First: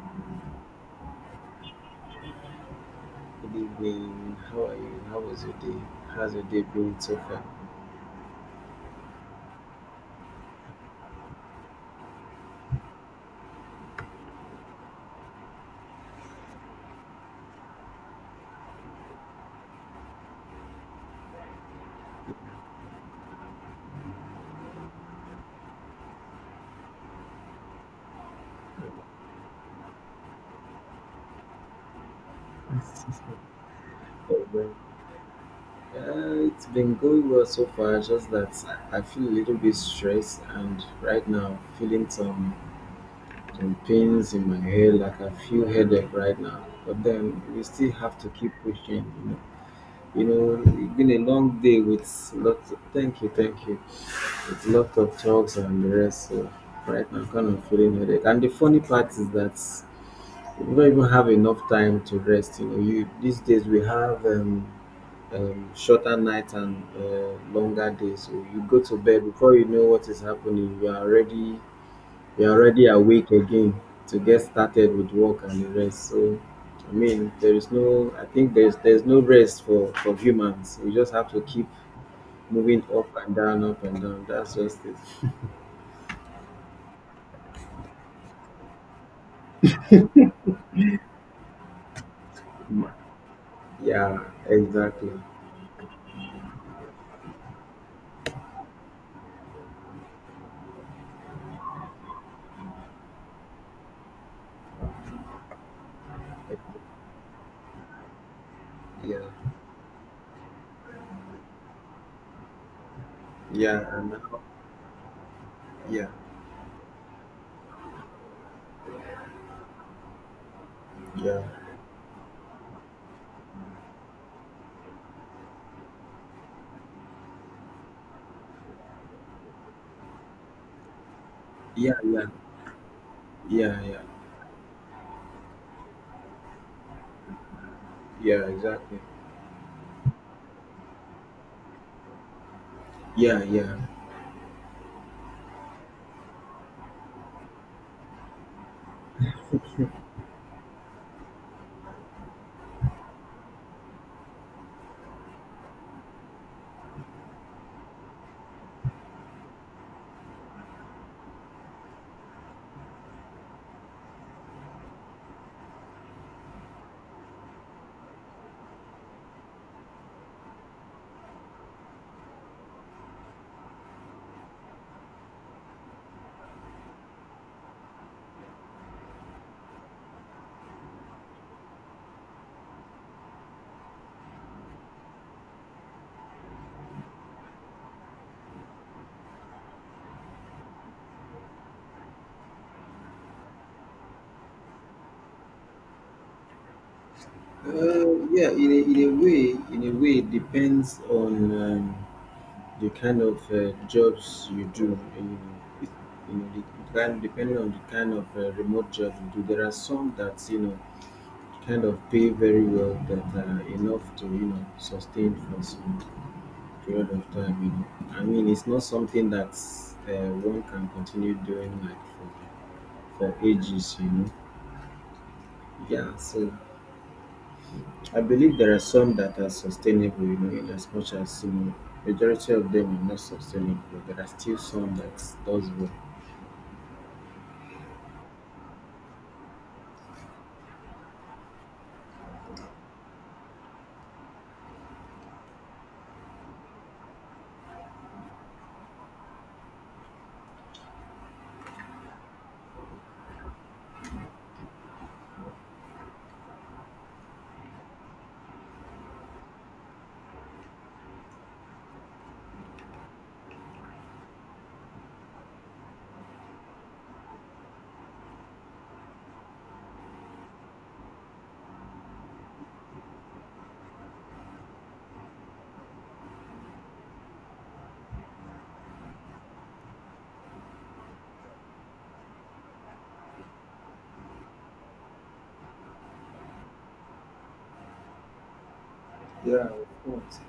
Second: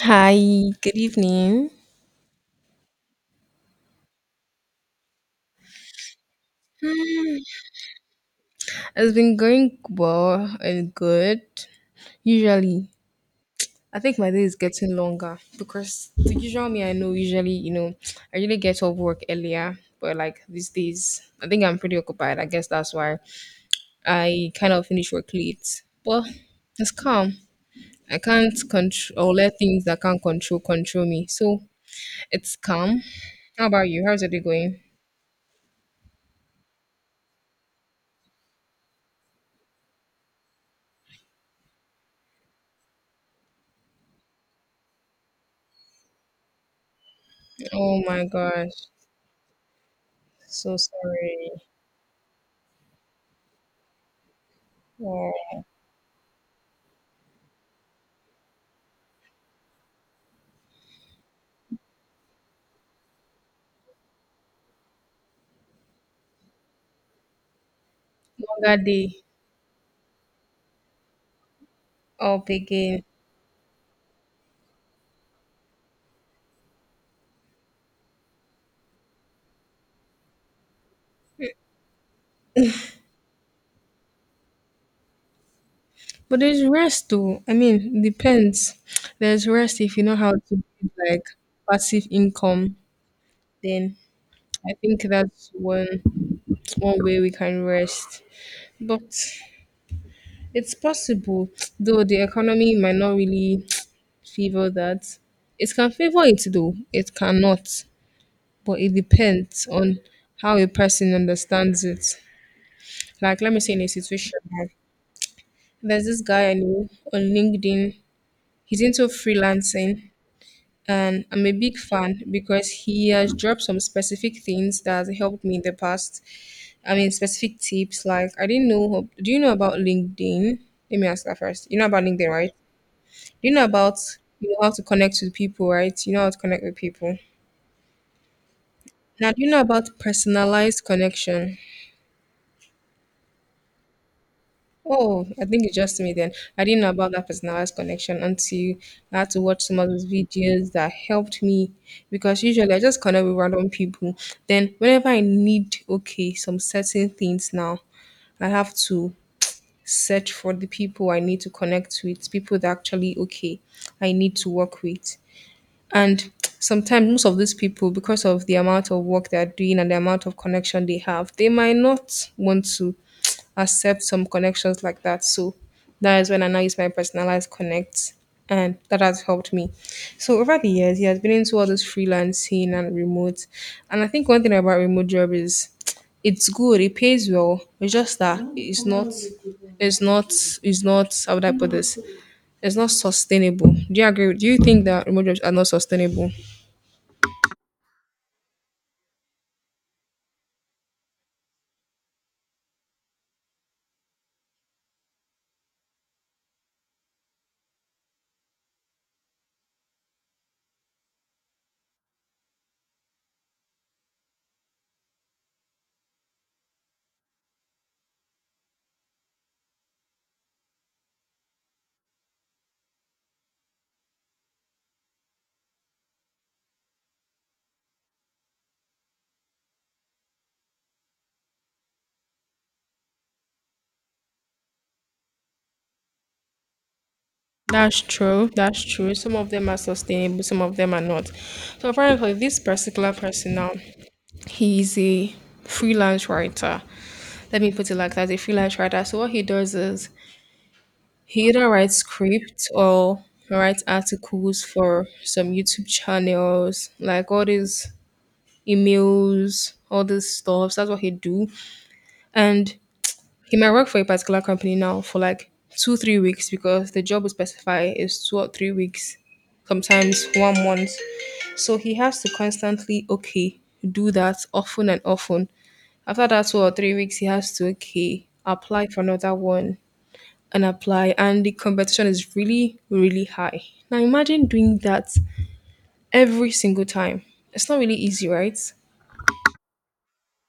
Hi, good evening. Good evening. How are you? How was your day? How's your day been so far? It's been going well and good. Usually, I think my day is getting longer because the usual me I know usually, I really get off work earlier. But like these days, I think I'm pretty occupied. I guess that's why I kind of finish work late. But it's calm. I can't control or let things that I can't control control me. So it's calm. How about you? How's your day going? It's been going well so far, just that I feel a little bit stressed and right now feeling some pains in my head, like I feel headache right now. But then we still Oh have my to keep gosh, pushing, you know. You know, so it's been a sorry. long day with lots of, thank you, thank you. With lots of Wow. talks and the rest. So right now I'm kind of feeling headache. And the funny part is that you don't even have enough time to rest. You know, you these days we have shorter nights and longer days. So you Longer go to day bed before you know what is happening. Up You are already again. awake again to get started with work and the rest. So I mean, there is no. I think there's no rest for humans. We just have to keep moving up and down, up and down. That's just it. But there's rest though. I mean, depends. There's rest if you know how to build like passive income, Mm. then Yeah, I think exactly. that's one way we can rest. But it's possible, though the economy might not really favor that. It can favor it though, it cannot. But it Yeah, depends on how a person understands it. Like let me say in yeah, a and situation, like, yeah, there's yeah, this guy I know on LinkedIn. He's into freelancing, and yeah, I'm a big fan because he has dropped some specific things that has helped me in the past. I mean, specific tips like I didn't know. Do you know about LinkedIn? Let me ask that first. You know yeah, about yeah. LinkedIn, right? Do you know Yeah, yeah, about you know how to connect with people, right? You know how to connect with people. yeah, exactly. Now, do you know about personalized connection? Yeah, yeah. Oh, I think it's just me then. I didn't know about that personalized connection until I had to watch some of those videos that helped me because usually I just connect with random people. Then whenever I need okay, some certain things now, I have to search for the people I need to connect with, people that actually okay, I need to work with. And sometimes most of these people, because of the amount of work they're doing and the amount of connection they have, they might not want to accept some connections like that. So that is when I now use my personalized connect, and that has helped me. So over the years, he has been into all this freelancing and remote. And I think one thing about remote job is it's good, it pays well. It's just that it's not, it's not. How would I put this? It's not sustainable. Do you agree? Do you think that remote jobs are not sustainable? Yeah, in a way, it depends on um, the kind of jobs you do. You know, It- you know, the kind, depending on the kind of remote job you do, there are some that you know kind of pay very well that are enough to you know sustain for some period of time. You know, I mean, it's not something that one can continue doing like for ages. You know. Yeah, so I believe there are some that are sustainable, you know, in as much as you know, majority of them are not sustainable. There are still some that does well. That's true. That's true. Some of them are sustainable, some of them are not. So, for example, this particular person now, he's a freelance writer. Let me put it like that, a freelance writer. So what he does is he either writes scripts or writes articles for some YouTube channels, like all these emails, all this stuff. That's what he do. And he might work for a particular company now for like two, 3 weeks because the job we specify is 2 or 3 weeks, sometimes 1 month. So he has to constantly okay do that often and often. After that 2 or 3 weeks, he has to okay apply for another one and apply, and the competition is really high. Now imagine doing that every single time. It's not really easy, right? Yeah, of course.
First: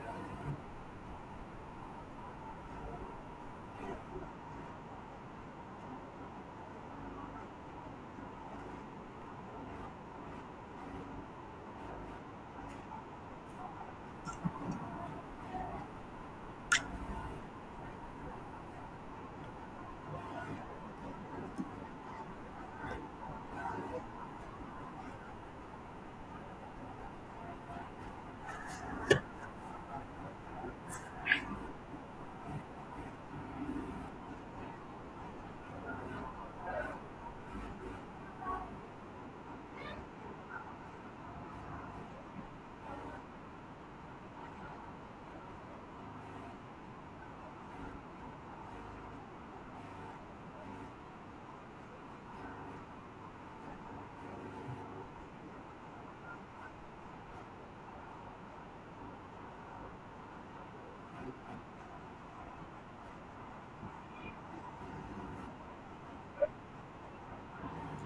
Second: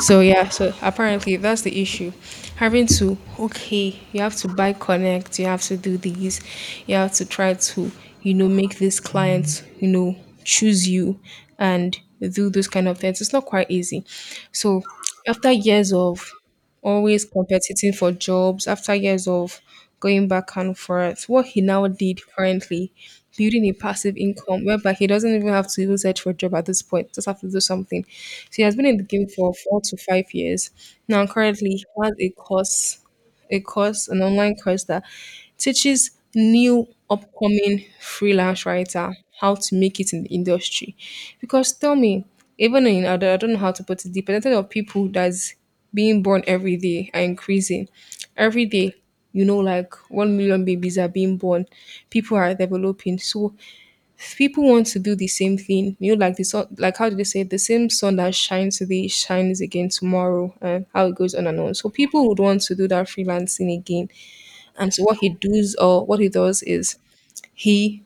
So yeah, so apparently that's the issue. Having to okay, you have to buy connect, you have to do these, you have to try to, you know, make this client, you know, choose you and do those kind of things. It's not quite easy. So after years of always competing for jobs after years of going back and forth. What he now did currently, building a passive income whereby he doesn't even have to even search for a job at this point, just have to do something. So he has been in the game for 4 to 5 years. Now currently he has a course, a course, an online course that teaches new upcoming freelance writer how to make it in the industry. Because tell me, even in I don't know how to put it, the percentage of people that's being born every day are increasing. Every day, you know, like 1 million babies are being born. People are developing, so people want to do the same thing. You know, like the sun, like how do they say, the same sun that shines today shines again tomorrow, and how it goes on and on. So people would want to do that freelancing again, and so what he does or what he does is he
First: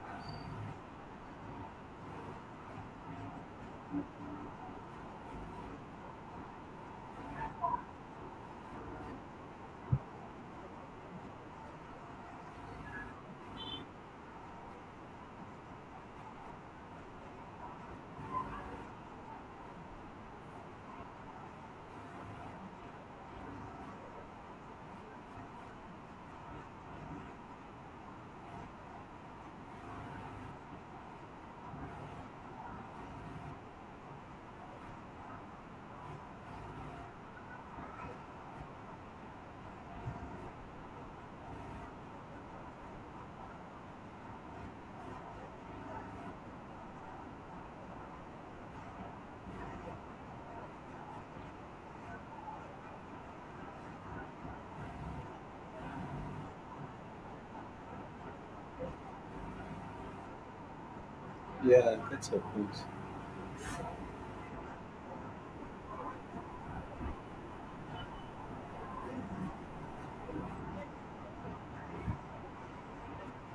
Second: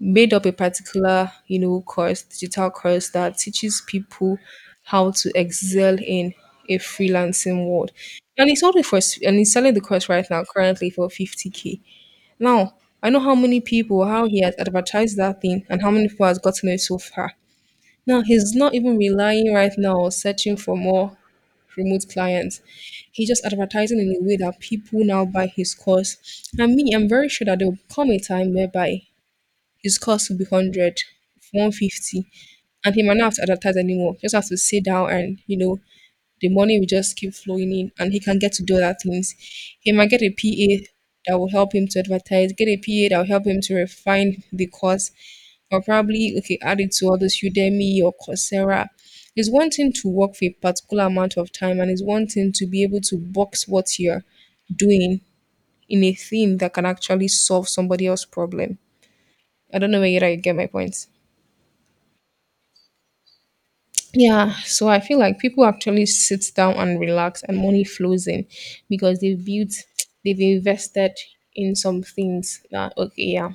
made up a particular, you know, course, digital course that teaches people how to excel in a freelancing world. And he's only for and he's selling the course right now currently for 50k. Now, I know how many people, how he has advertised that thing and how many people has gotten it so far. Now he's not even relying right now or searching for more remote clients. He's just advertising in a way that people now buy his course. And me, I'm very sure that there will come a time whereby his course will be 100, 150, and he might not have to advertise anymore. Just have to sit down and, you know, the money will just keep flowing in and he can get to do other things. He might get a PA that will help him to advertise, get a PA that will help him to refine the course, or probably okay add it to all this Udemy or Coursera. It's one thing to work for a particular amount of time and it's one thing to be able to box what you're doing in a thing that can actually solve somebody else's problem. I don't know whether you get my point. Yeah, I get your point. Yeah, so I feel like people actually sit down and relax and money flows in because they've built, they've invested in some things that, okay, yeah,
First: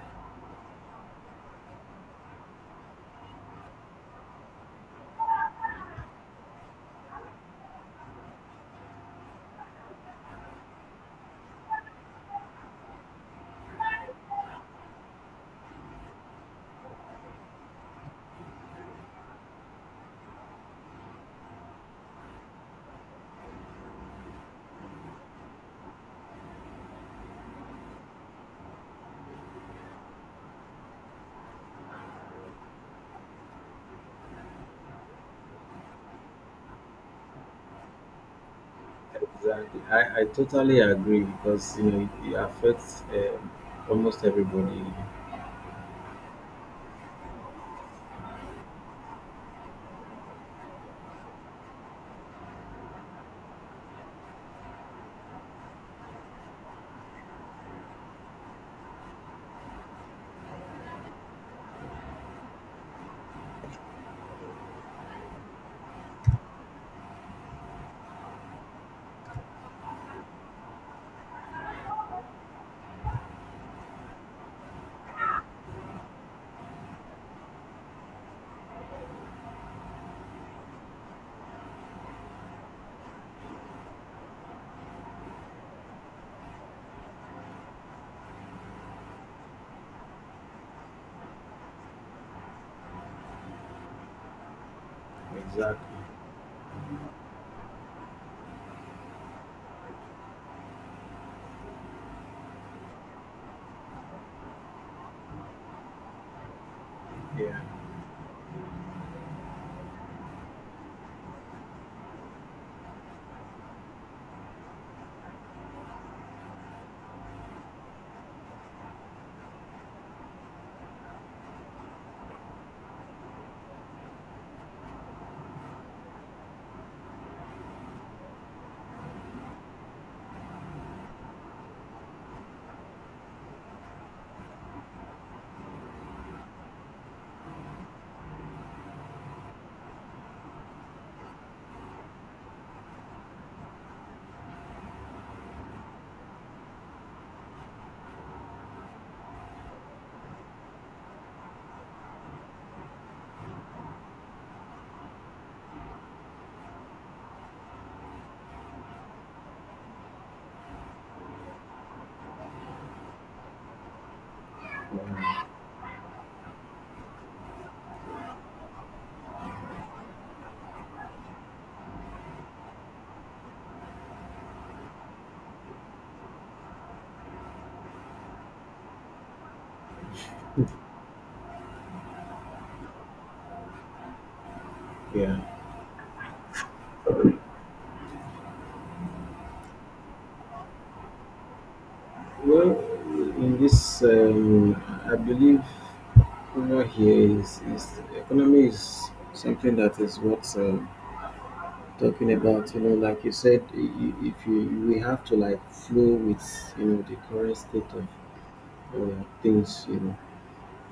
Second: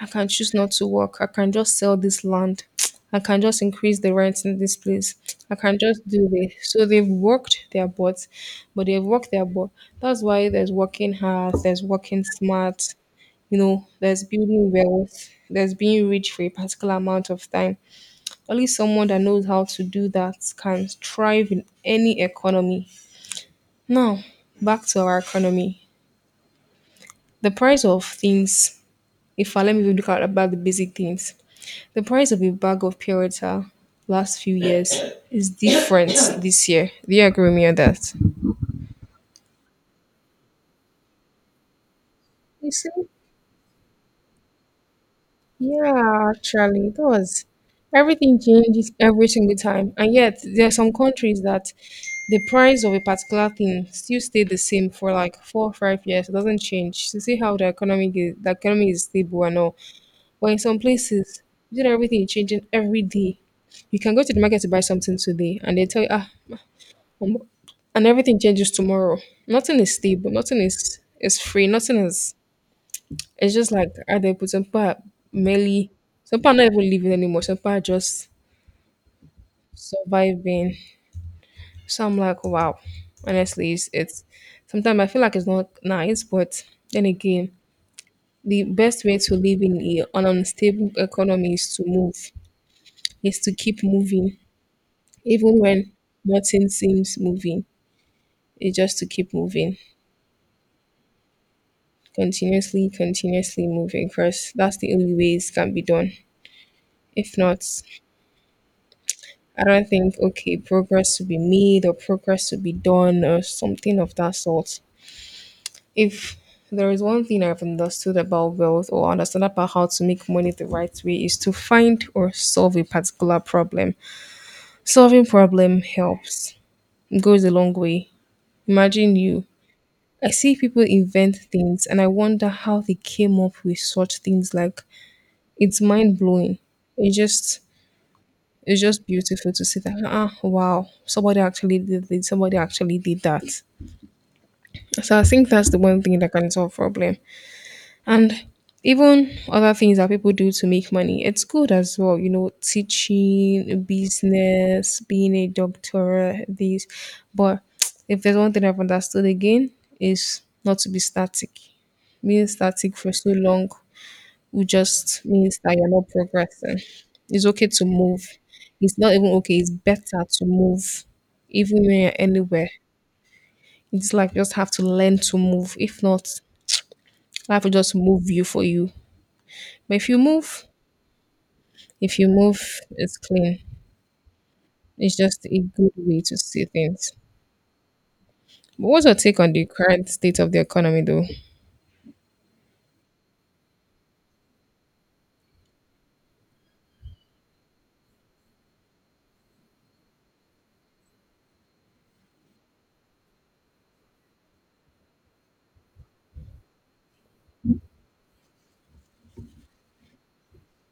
I can choose not to work. I can just sell this land. I can just increase the rent in this place. I can just do this. So they've worked their butts, but they've worked their butt. That's why there's working hard, there's working smart, you know, there's building wealth, there's being rich for a particular amount of time. Only someone that knows how to do that can thrive in any economy. Now, back to our economy. The price of things, if I let me look at about the basic things. The price of a bag of pure water last few years is different this year. Do you agree with me on that? Exactly. I totally agree because you know it You see? affects almost everybody. Yeah, actually, that was. Everything changes every single time. And yet, there are some countries that the price of a particular thing still stay the same for like 4 or 5 years. It doesn't change. To see how the economy is stable and all. But in some places, you know, everything is changing every day. You can go to the market to buy something today, and they tell you, ah, Um, and everything changes tomorrow. Nothing is stable. Nothing is free. Nothing is. It's just like are they put some people are merely some people are not even living anymore. Some people are just surviving. So I'm like, wow. Honestly, it's sometimes I feel like it's not nice, but then again, the best way to live in a- an unstable economy is to move, is to keep moving, even when Exactly. nothing seems moving. It's just to keep moving. Continuously, continuously moving because that's the only way it can be done. If Yeah. not, I don't think okay, progress to be made or progress to be done or something of that sort. If there is one thing I've understood about wealth or understand about how to make money the right way is to find or solve a particular problem. Solving problem helps. It goes a long way. Imagine you. I see people invent things and I wonder how they came up with such things like it's mind blowing. It's just it's just beautiful to see that. Ah, wow! Somebody actually did this. Somebody actually did that. So I think that's the one thing that can solve problem. And even other things that people do to make money, it's good as well. You know, teaching, business, being a doctor, these. But if there's one thing I've understood again, is not to be static. Being static for so long it just means that you're not progressing. It's okay to move. It's not even okay. It's better to move, even when you're anywhere. It's like you just have to learn to move. If not, life will just move you for you. But if you move, it's clean. It's Yeah. just a good way to see things. But what's your take on the current state of the economy, though? Well, in this, I believe over here is economy is something that is what talking about you know like you said if you we have to like flow with you know the current state of things you know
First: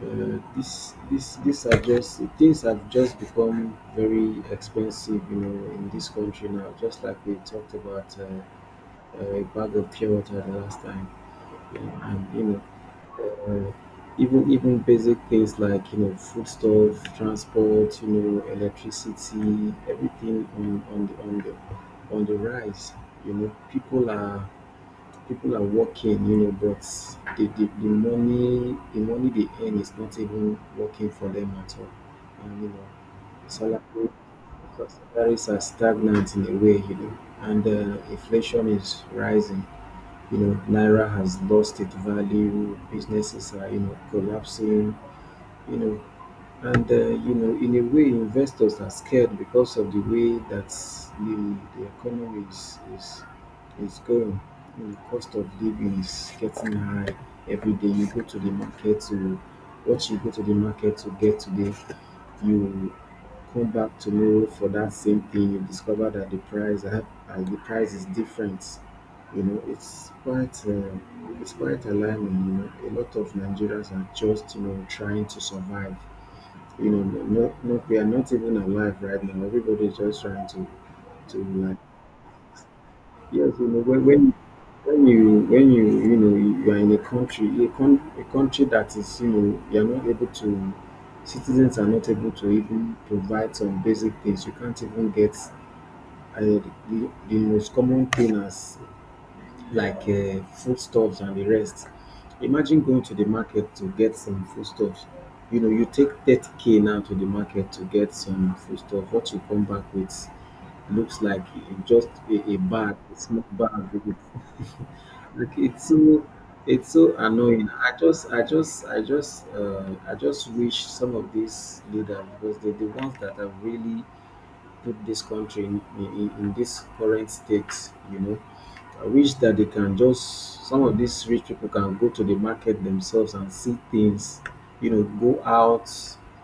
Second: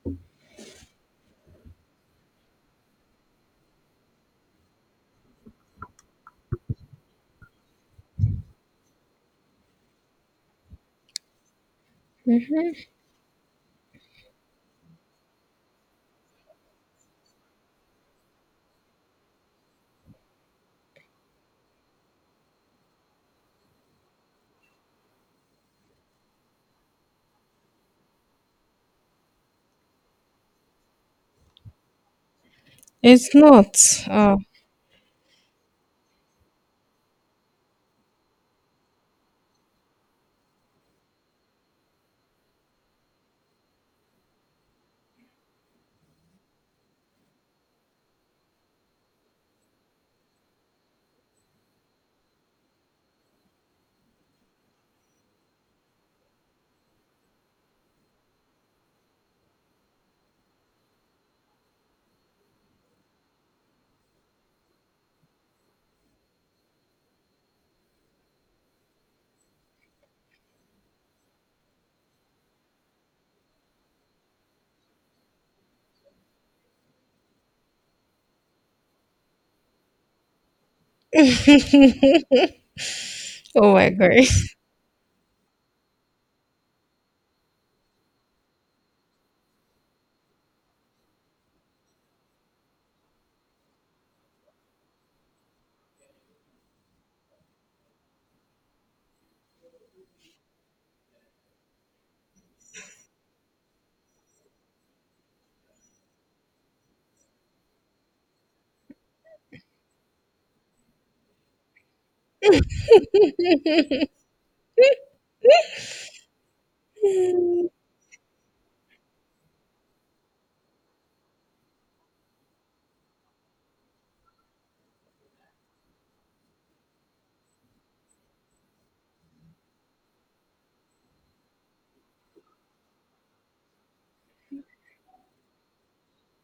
this this are just things have just become very expensive you know in this country now just like we talked about a bag of pure water the last time. Yeah, and you know uh, even basic things like you know foodstuff transport you know electricity everything on on the rise. You know people are working you know but the money they earn is not even working for them at all. And you know It's not. salary Uh, salaries are stagnant in a way you know and inflation is rising. You know, Naira has lost its value, businesses are, you know, collapsing, you know, and you know, in a way, investors are scared because of the way that the economy is going. You know, cost of living is getting high. Every day you go to the market to what you go to the market to get today, you come back tomorrow for that same thing you discover that the price is different. You know it's quite alarming. You know a lot of nigerians are just you know trying to survive. You know not we are not even alive right now everybody is just trying to to like yes you oh know my when god. when when you when you know you are in a country a country that is you know you are not able to citizens are not able to even provide some basic things you can't even get. And the most common thing as like foodstuffs and the rest. Imagine going to the market to get some foodstuffs. You know, you take 30K now to the market to get some foodstuff. What you come back with looks like just a bag, a small bag. Like it's so, it's so annoying. I just wish some of these leaders because they're the ones that are really put this country in this current state, you know. I wish that they can just, some of these rich people can go to the market themselves and see things, you know, go out,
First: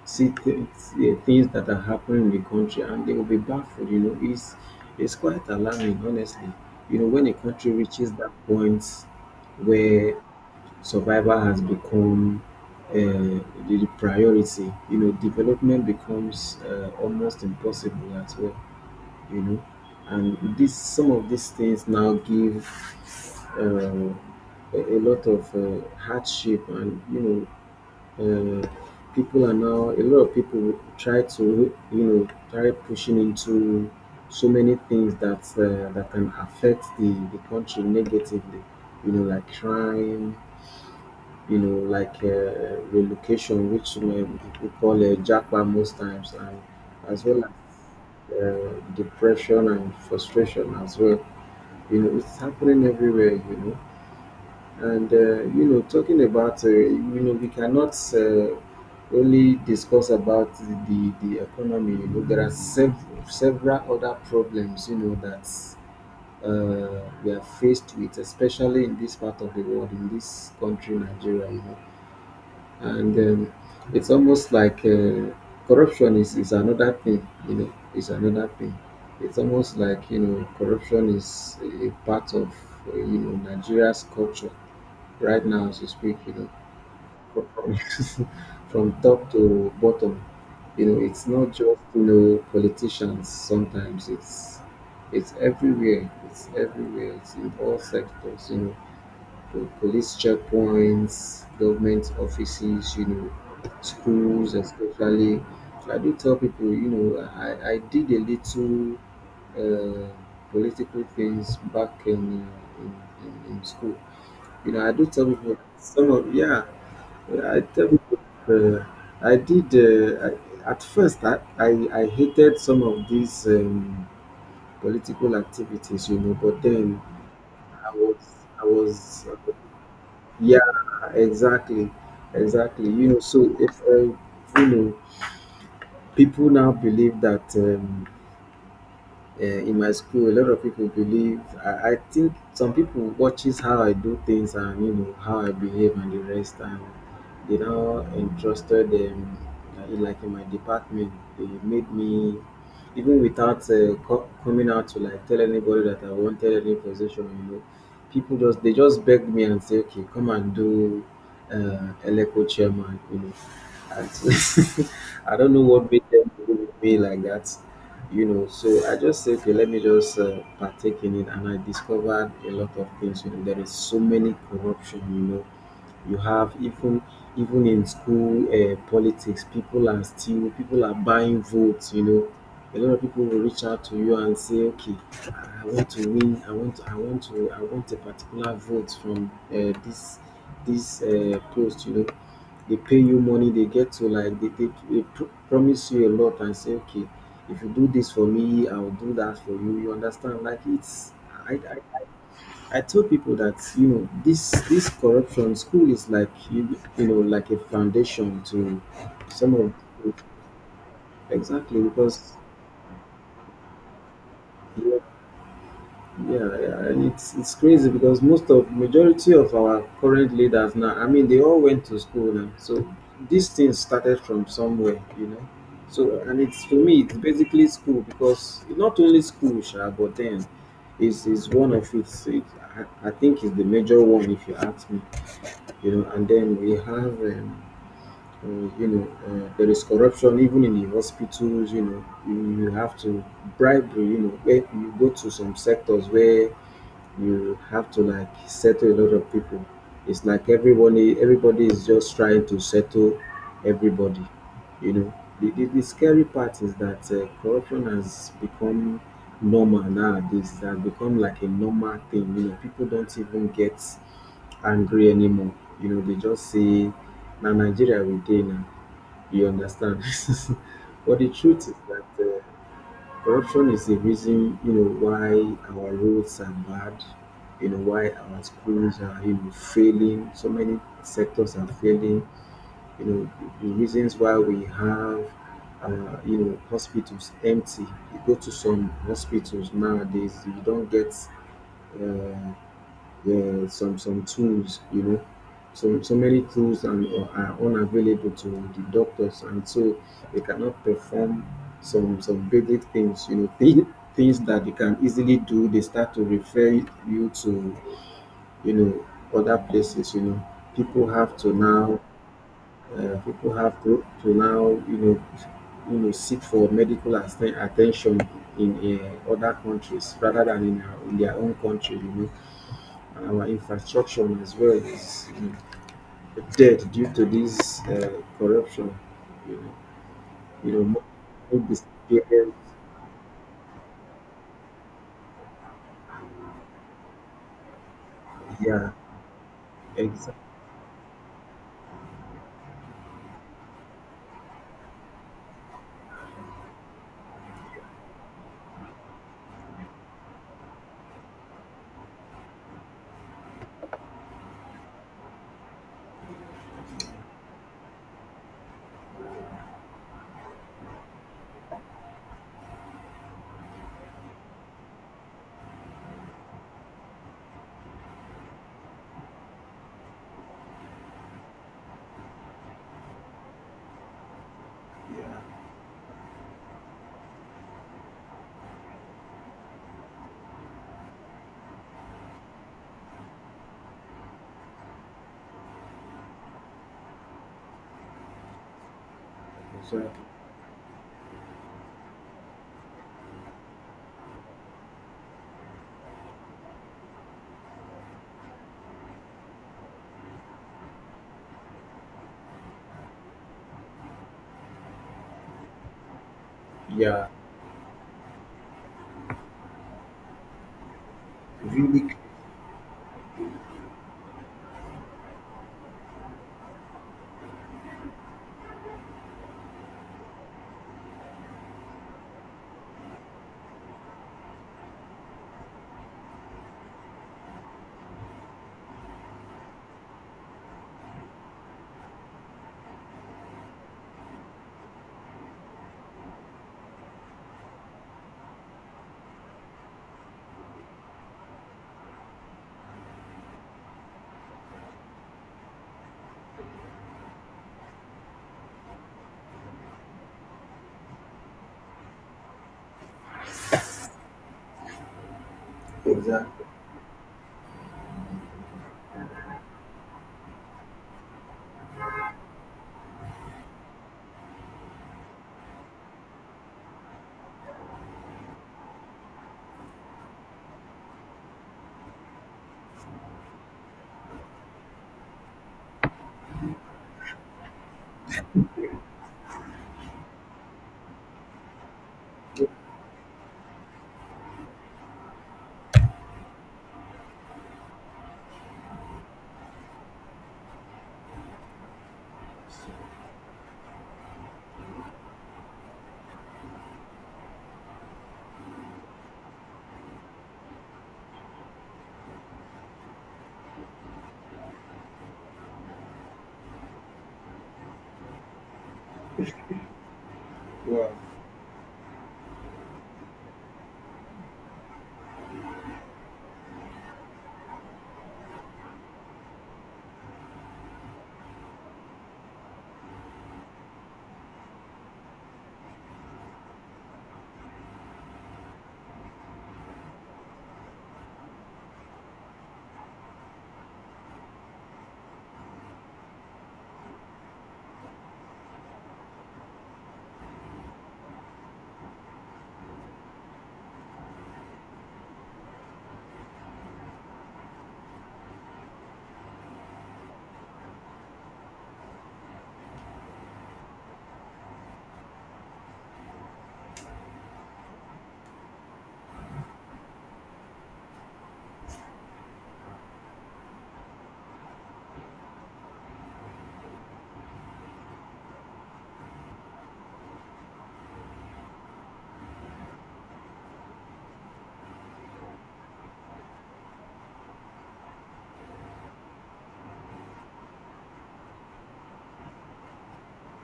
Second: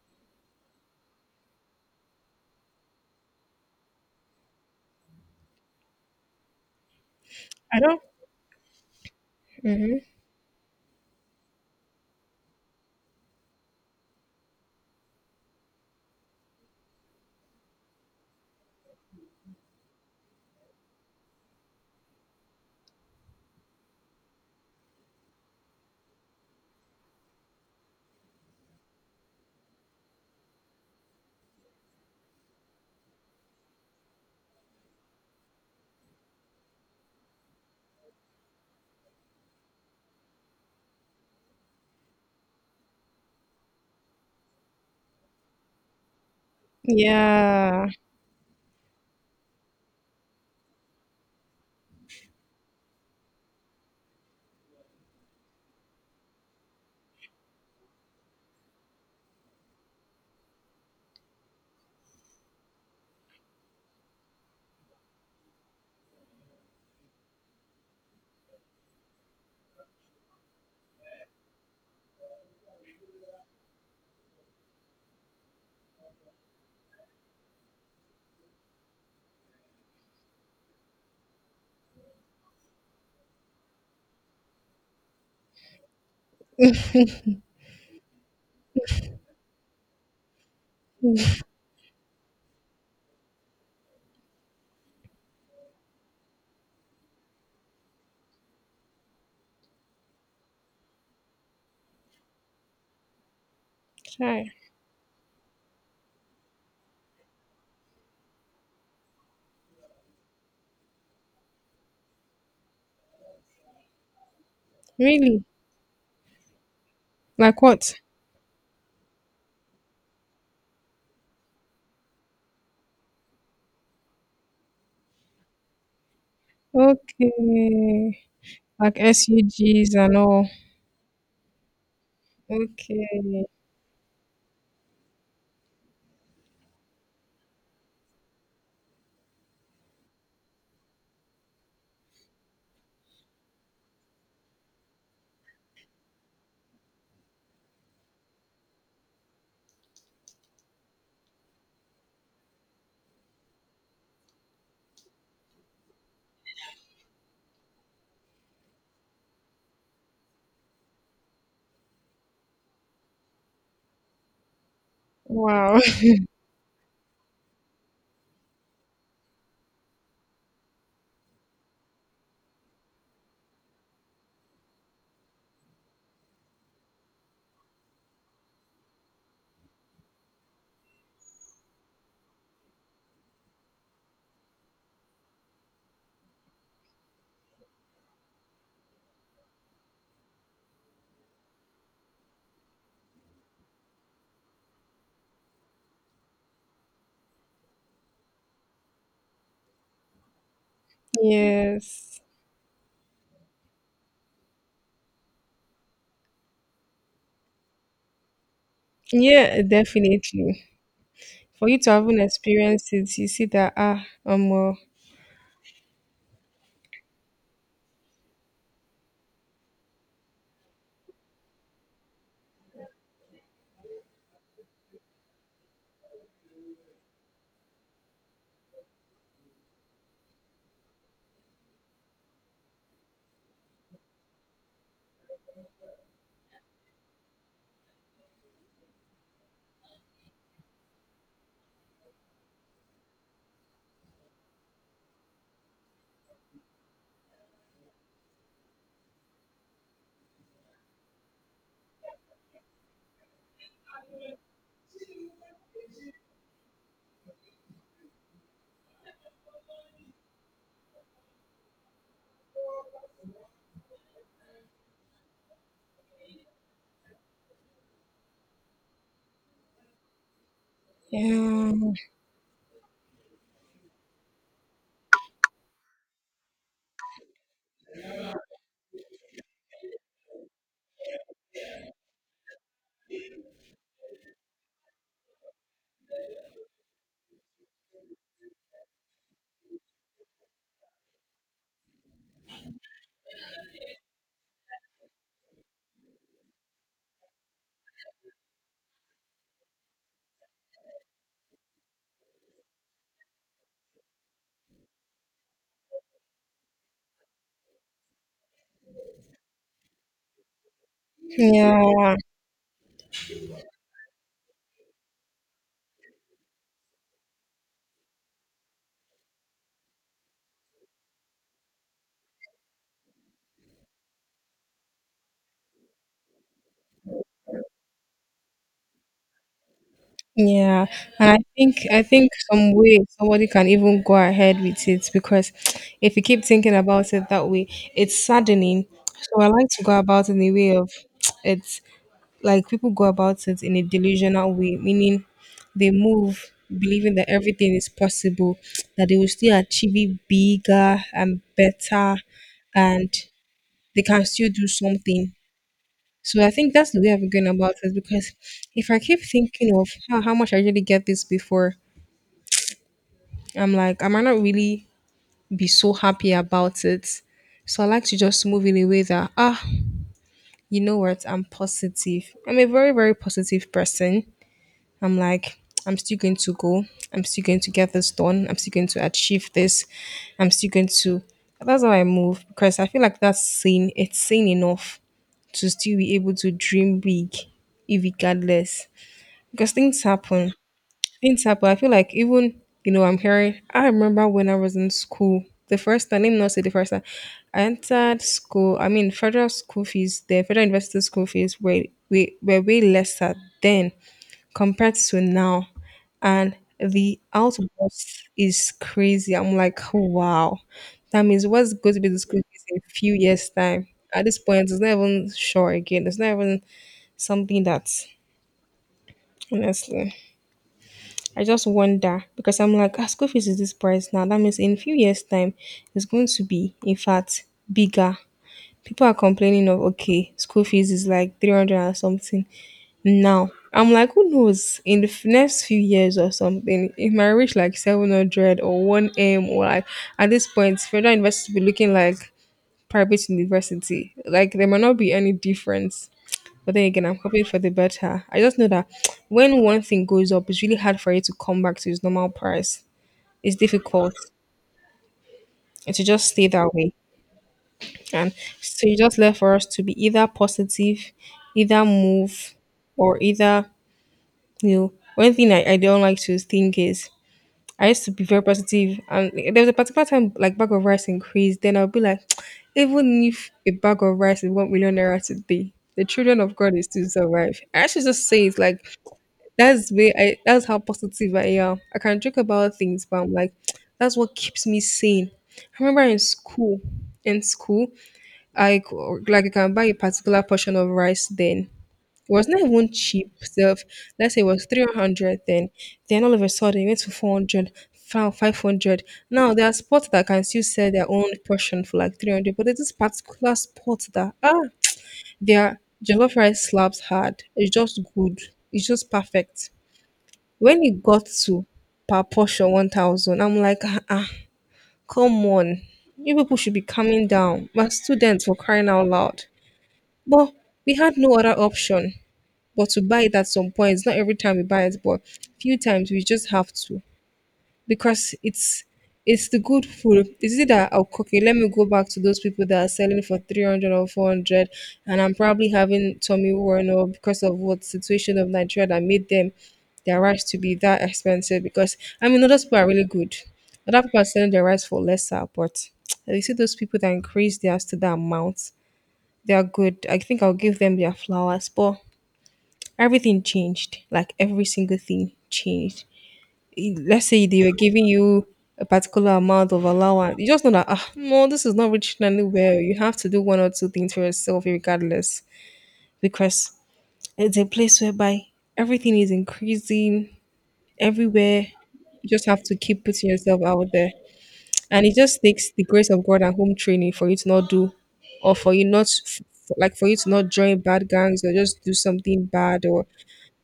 see things that are happening in the country and they will be baffled, you know. It's quite alarming, honestly. You know, when a country I don't. reaches that point Mhm. where survival has become uh, the, the priority, you know, development becomes almost impossible as well, you know. And this, some of these things now give a lot of hardship, and you know, uh, people are now a lot of people try to you know try pushing into so many things that that can affect the country negatively, you know, like crime. You know, like relocation, which we people call a jackpot most times, and as well as Yeah. Depression and frustration as well. You know it's happening everywhere, you know. And you know talking about you know we cannot only discuss about the the economy. You know there are several other problems you know that we are faced with, especially in this part of the world in this country nigeria, you know. And it's almost like corruption is another thing, you know, is another thing. It's almost like you know corruption is a part of you know nigeria's culture right now as we speak, you know, from from top to bottom. You know it's Mm, not just you know politicians, sometimes it's everywhere, it's everywhere, it's in all sectors, you know, the police checkpoints, government offices, you know, try. schools especially. So I do tell people, you know, I did a little uh, political things back in, in school. You know, I do tell Really? people some of yeah, Like I tell what? people uh, at first I I hated some of these political activities, you know, but then I Okay. was I Like was SUGs and all. yeah, exactly, exactly. You know, Okay. so if you know, people now believe that. In my school a lot of people believe I think some people watches how I do things and you know how I behave and the rest and they now entrusted them like in my department they made me even without coming out to like tell anybody that I wanted any position, you know. People just they just begged me and say okay come and do eleco chairman, you know. And I don't know Wow. what made them do with me like that, you know. So I just said okay let me just partake in it and I discovered a lot of things, you know, there is so many corruption, you know. You have even even in school politics people are still people are buying votes, you know. A lot of people will reach out to you and say okay I want to win, I want to I want a particular vote from this post, you know. They pay you money, they get to like they promise you a lot and say okay if you do this for me I'll do that for you, you understand. Like it's i, I Yes. I tell people that you know this corruption school is like you know like a foundation to some Yeah, of definitely. For you exactly to have an because experience it, you see that yeah yeah, and it's crazy because most of majority of our current leaders now I mean they all went to school now, so these things started from somewhere, you know. So and it's for me it's basically school, because not only school sha, but then is one of I think is the major one if you ask me. You know, and then we have, uh, you know, there is corruption even in the hospitals, you know. You have to bribery, you know, where you go to some sectors where you have to like settle a lot of people. It's like everybody, everybody is just trying to settle everybody, you know. The scary part is that corruption has become normal nowadays. It has become like a normal thing. You know, people don't even get angry anymore. You know, they just say, na Nigeria we dey now, you understand. But the truth is yeah, that corruption is the reason, you know, why our roads are bad, you know, why our schools are, you know, failing, so many sectors are failing, you know, the reasons why we have you know, hospitals empty. You go to some hospitals nowadays, you don't get uh, yeah, some tools, you know, so many tools and are unavailable to the doctors, and so they cannot perform some basic things, you know, things that they can easily do. They start to refer you to, you know, other places. You know, people have to now, yeah, people have to now, you know, seek for medical attention in other countries rather than in, our, in their own country, you know our infrastructure as well is dead due to this corruption. You know, you know, yeah. mo- And I all think these I think players, some way somebody can even go ahead with it because if you keep thinking about it that way, it's saddening. yeah, So I like to go about exactly, in the way of it's like people go about it in a delusional way, meaning they move believing that everything is possible, that they will still achieve it bigger and better, and they can still do something. So I think that's the way I've been going about it because if I keep thinking of how much I really get this before, I'm like, I might not really be so happy about it. So I like to just move in a way that, you know what, I'm positive. I'm a very, very positive person. I'm like, I'm still going to go. I'm still going to get this done. I'm still going to achieve this. I'm still going to. That's how I move because I feel like that's sane. It's sane enough to still be able to dream big, regardless. Because things exactly, happen. Things happen. I feel like even, you know, I'm hearing, I remember when I was in school, the first time, let me not say the first time, I entered school. I mean, federal school fees, the federal university school fees were way lesser then compared to now. And the yeah, outburst is crazy. I'm like, wow. That means what's going to really, be the school fees in a few years' time. At this point, it's not even sure again. It's not even something that, honestly, I just wonder because I'm like, ah, school fees is this price now. That means in a few years' time, it's going to be, in fact, bigger. People are complaining of, okay, school fees is like 300 and something now. I'm like, who knows? In the next few years or something, it might reach like 700 or 1M, or like at this point, federal university will be looking like private university. Like there might not be any difference. But then again, I'm hoping for the better. I just know that when one thing goes up, it's really hard for it to come back to its normal price. It's difficult. And to just stay exactly. that way. And so you just left for us to be either positive, either move, or either. You know, one thing I don't like to think is I used to be very positive, and there was a particular time like bag of rice increased. Then I'll be like, even if a bag of rice is 1 million naira today, the children of God is still survive. I actually just say it's like that's way I that's how positive I am. I can joke about things, but I'm like that's what keeps me sane. I remember in school, I c- like I can buy a particular portion of rice then. It was not even cheap self. Let's say it was 300 then. Then all of a sudden it went to 400, 500. Now there are spots that can still sell their own portion for like 300, but there's this particular spot that, ah, their jollof rice slabs hard. It's just good. It's just perfect. When it Wow, got to per portion 1000, I'm like, ah, ah, come on. You people should be coming down. My students were crying out loud. But we had no other option but to buy it at some point. It's not every time we buy it, but few times we just have to because it's the good food. Is it that I oh, okay? Let me go back to those people that are selling for 300 or 400, and I'm probably having Tommy worn or because of what situation of Nigeria that made them their rice to be that expensive. Because I mean, other people are really good. Other people are selling their rice for lesser, but you see those people that increase theirs to that amount, they are good. I think I'll give them their flowers, but everything changed, like every single thing changed. I- let's say they were giving you a particular amount of allowance, you just know that ah, no, this is not reaching anywhere, you have to do one or two things for yourself regardless, because it's a place whereby everything is increasing everywhere. You just have to keep putting yourself out there, and it just takes the grace of God and home training for you to not do, or for you not, like for you to not join bad gangs or just do something bad or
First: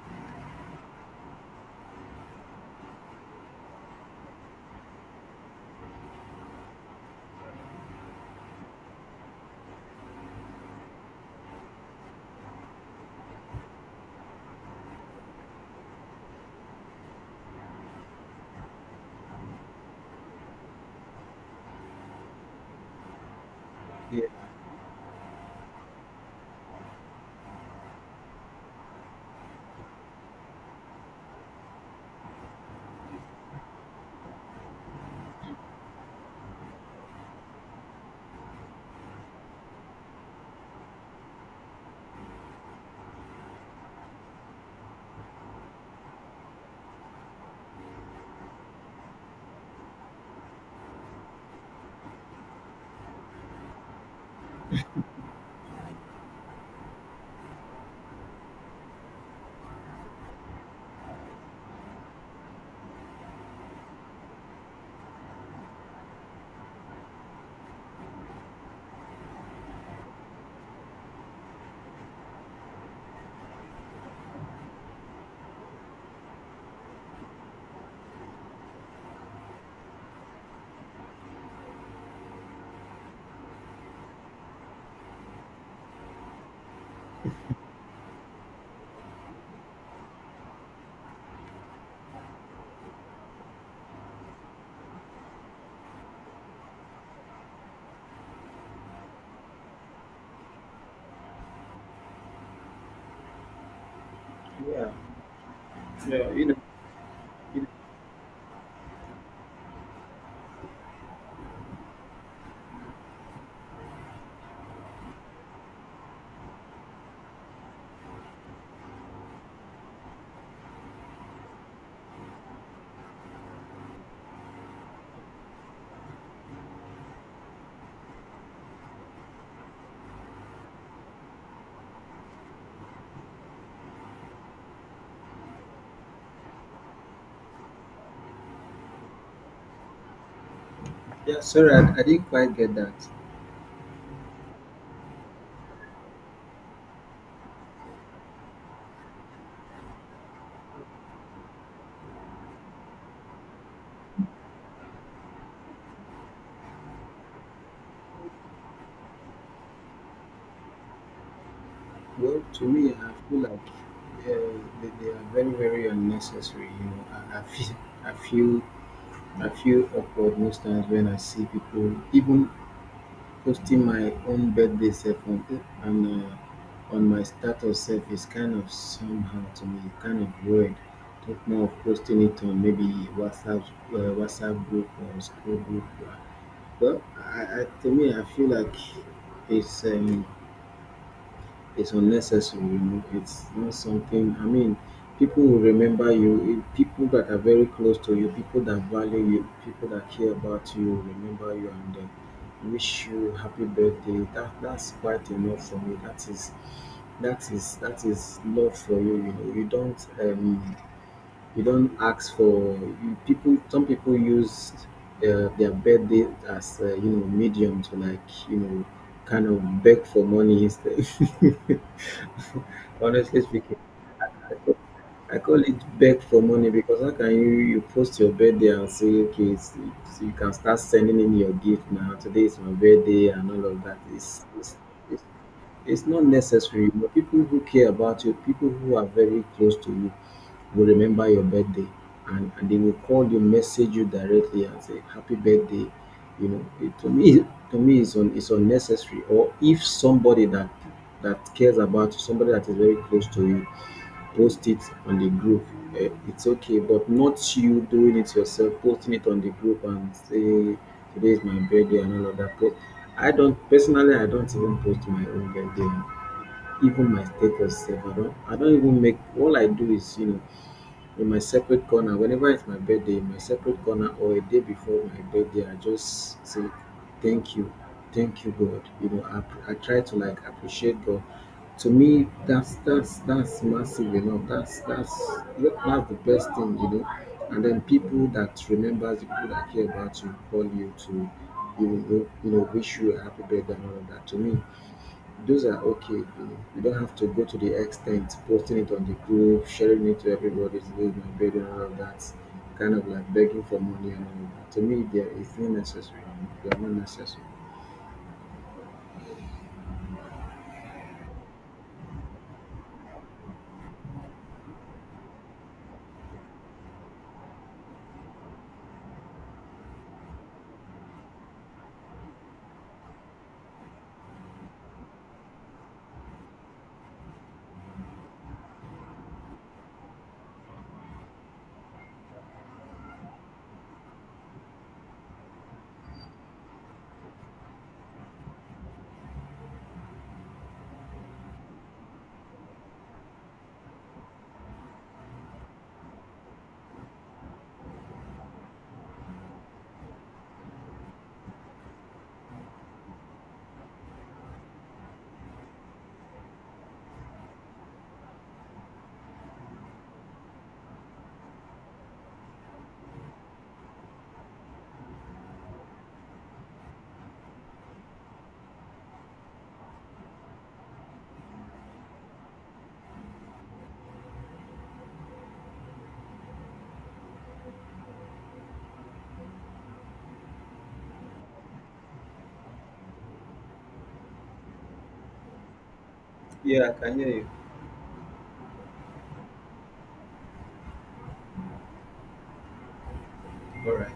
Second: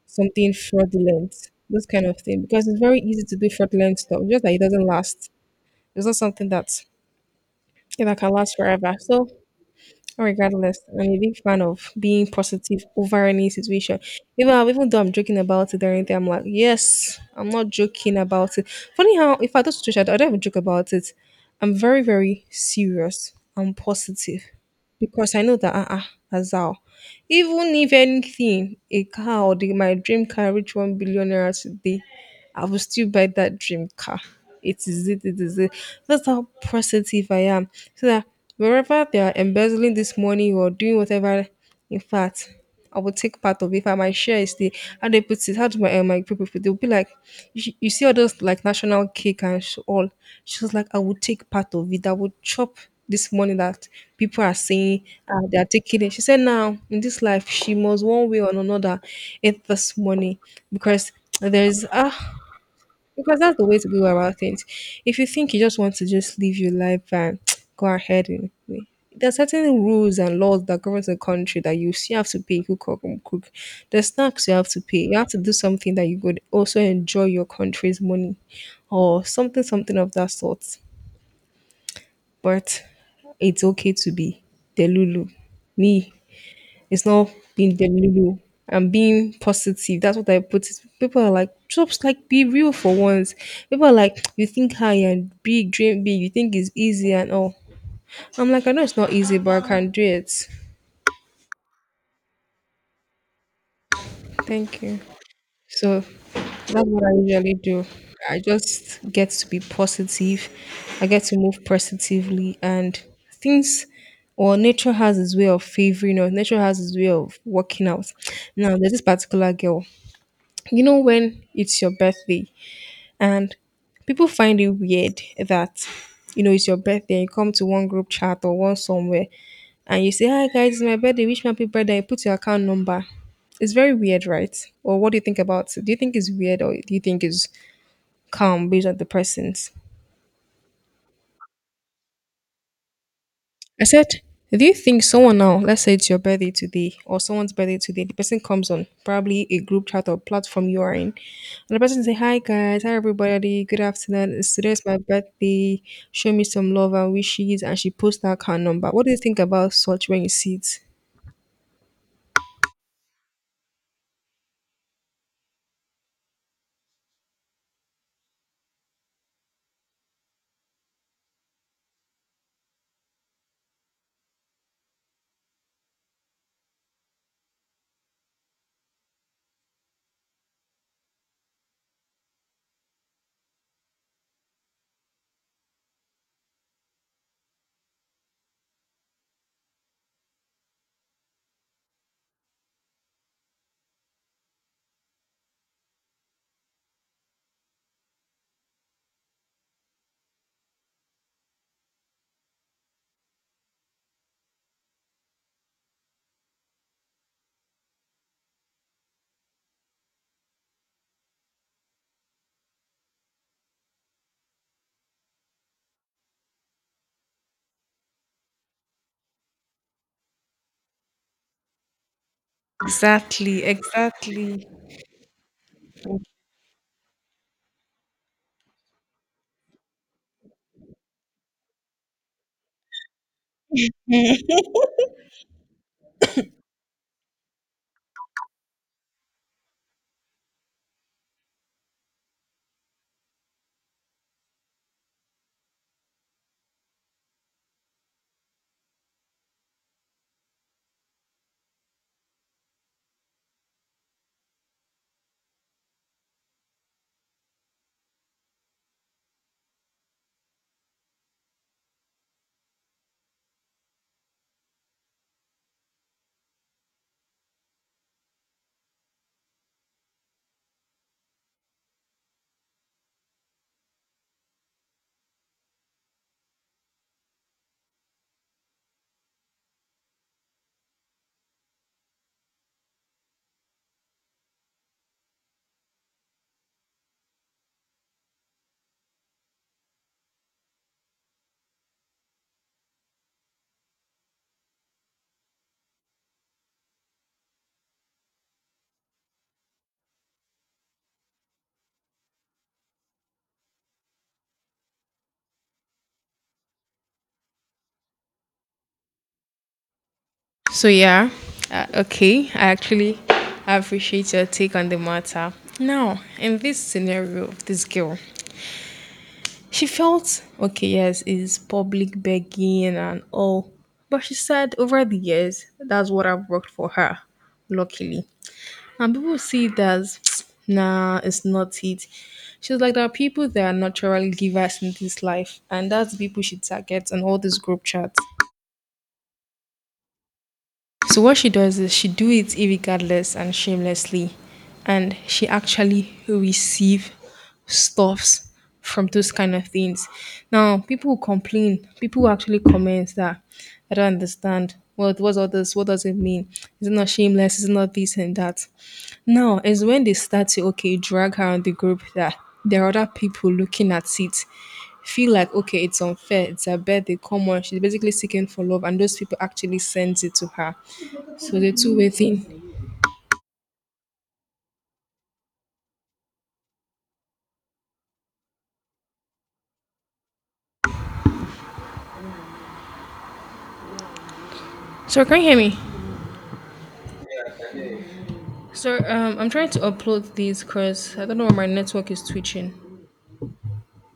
something fraudulent, those kind of thing. Because it's very easy to do fraudulent stuff, just that it doesn't last. It's not something that, yeah, that can last forever. So regardless, I'm a big fan of being positive over any situation. Even though I'm joking about it or anything, I'm like, yes, I'm not joking about it. Funny how if I do situation, I don't even joke about it. I'm very very serious. I'm yeah, positive because I know that that's how. Even if anything, a car or the, my dream car reach 1 billion naira today, I will still buy that dream car. It is it. That's how positive I am. So that wherever they are embezzling this money or doing whatever, in fact, I will take part of it. If I my share is the how they put it, how do my people put it? They'll be like, you see all those like national cake and all. She was like, I will take part of it. I will chop this money that people are saying they are taking it. She said, now in this life, she must one way or another eat this money because there's ah because that's the way to go about things. If you think you just want to just live your life and go ahead and there are certain rules and laws that govern the country that you still have to pay cook or cook. There's tax you have to pay. You have to do something that you could also enjoy your country's money or something, something of that sort. But it's okay to be the Lulu. Me, it's not being delulu. I'm being positive. That's what I put it. People are like, just like be real for once. People are like, you think high and big, dream big. You think it's easy and all. I'm like, I know it's not easy, but I can do it. Thank yeah, you. So that's what I usually do. I just get to be positive. I get to move positively, and things or nature has its way of favoring us. Nature has its way of working out. Now there's this particular girl. You know when it's your birthday, and people find it weird that, you know, it's your birthday and you come to one group chat or one somewhere, and you say, "Hi guys, it's my birthday, wish me happy birthday," you put your account number. It's very weird, right? Or what do you think about it? Do you think it's weird, or do you think it's calm based on the person's. yeah. Sorry, I didn't quite get that. I said, do you think someone now, let's say it's your birthday today or someone's birthday today, the person comes on probably a group chat or platform you are in, and the person say, "Hi guys, hi everybody, good afternoon. It's today's my birthday. Show me some love and wishes," and she posts that her number. What do you think about such when you see it? Well, to me, I feel like uh, they are very, very unnecessary. You know, I feel, I feel awkward most times when I see people, even posting my own birthday self on and on my status self is kind of somehow to me, kind of weird. Think more of posting it on maybe WhatsApp, WhatsApp group or school group. Well, to me, I feel like it's um, it's unnecessary, you know. It's not something. I mean, people will remember you. People that are very close to you, people that value you, people that care about you, will remember you and then wish you happy birthday. That's quite enough for me. That is that is love for you. You know, you don't ask for you people. Some people use their birthday as you know medium to like you know kind of beg for money instead. Honestly Exactly, speaking, I exactly. call, I call it beg for money because how can you you post your birthday and say okay, you can start sending in your gift now. Today is my birthday and all of that. It's it's not necessary, but people who care about you, people who are very close to you, will remember your birthday and they will call you, message you directly and say happy birthday. You know, to me, it's unnecessary. Or if somebody that cares about you, somebody that is very close to you, post it on the group eh, it's okay but not you doing it yourself posting it on the group and say today is my birthday and all of that post I don't personally I don't even post my own birthday even my status sef I don't I don't even make all I do is you know in my separate corner whenever it's my birthday in my separate corner or a day before my birthday I just say thank you thank you God you know I try to like appreciate God to me that's massive you know that's the best thing you know and then people that remembers the people that care about you call you to you know wish you a happy birthday and all of that to me those are okay. You know, you don't have to go to the extent posting it on the group, sharing it to everybody. Today is my birthday and all of that. Kind of like begging for money and all of that. To me, there is no necessary. They are not necessary. So yeah, okay. I actually appreciate your take on the matter. Now, in this scenario of this girl, she felt okay, yes, it's public begging and all. But she said over the years, that's what I've worked for her, luckily. And people see it as, nah, it's not it. She was like, there are people that are naturally givers in this life, and that's the people she targets and all these group chats. So what she does is she do it irregardless and shamelessly, and she actually receive stuffs from those kind of things. Now people will complain, people will actually comment that I don't understand. Well, what what's all this? What does it mean? Is it not shameless? Is it not this and that? Now is when they start to okay drag her on the group that there are other people looking at it feel like okay it's unfair, it's her birthday, come on, she's basically seeking for love, and those people actually sends it to her. So the two-way thing. So can you hear me? Yeah, I can hear you. So I'm trying to upload these because I don't know why my network is twitching. All right.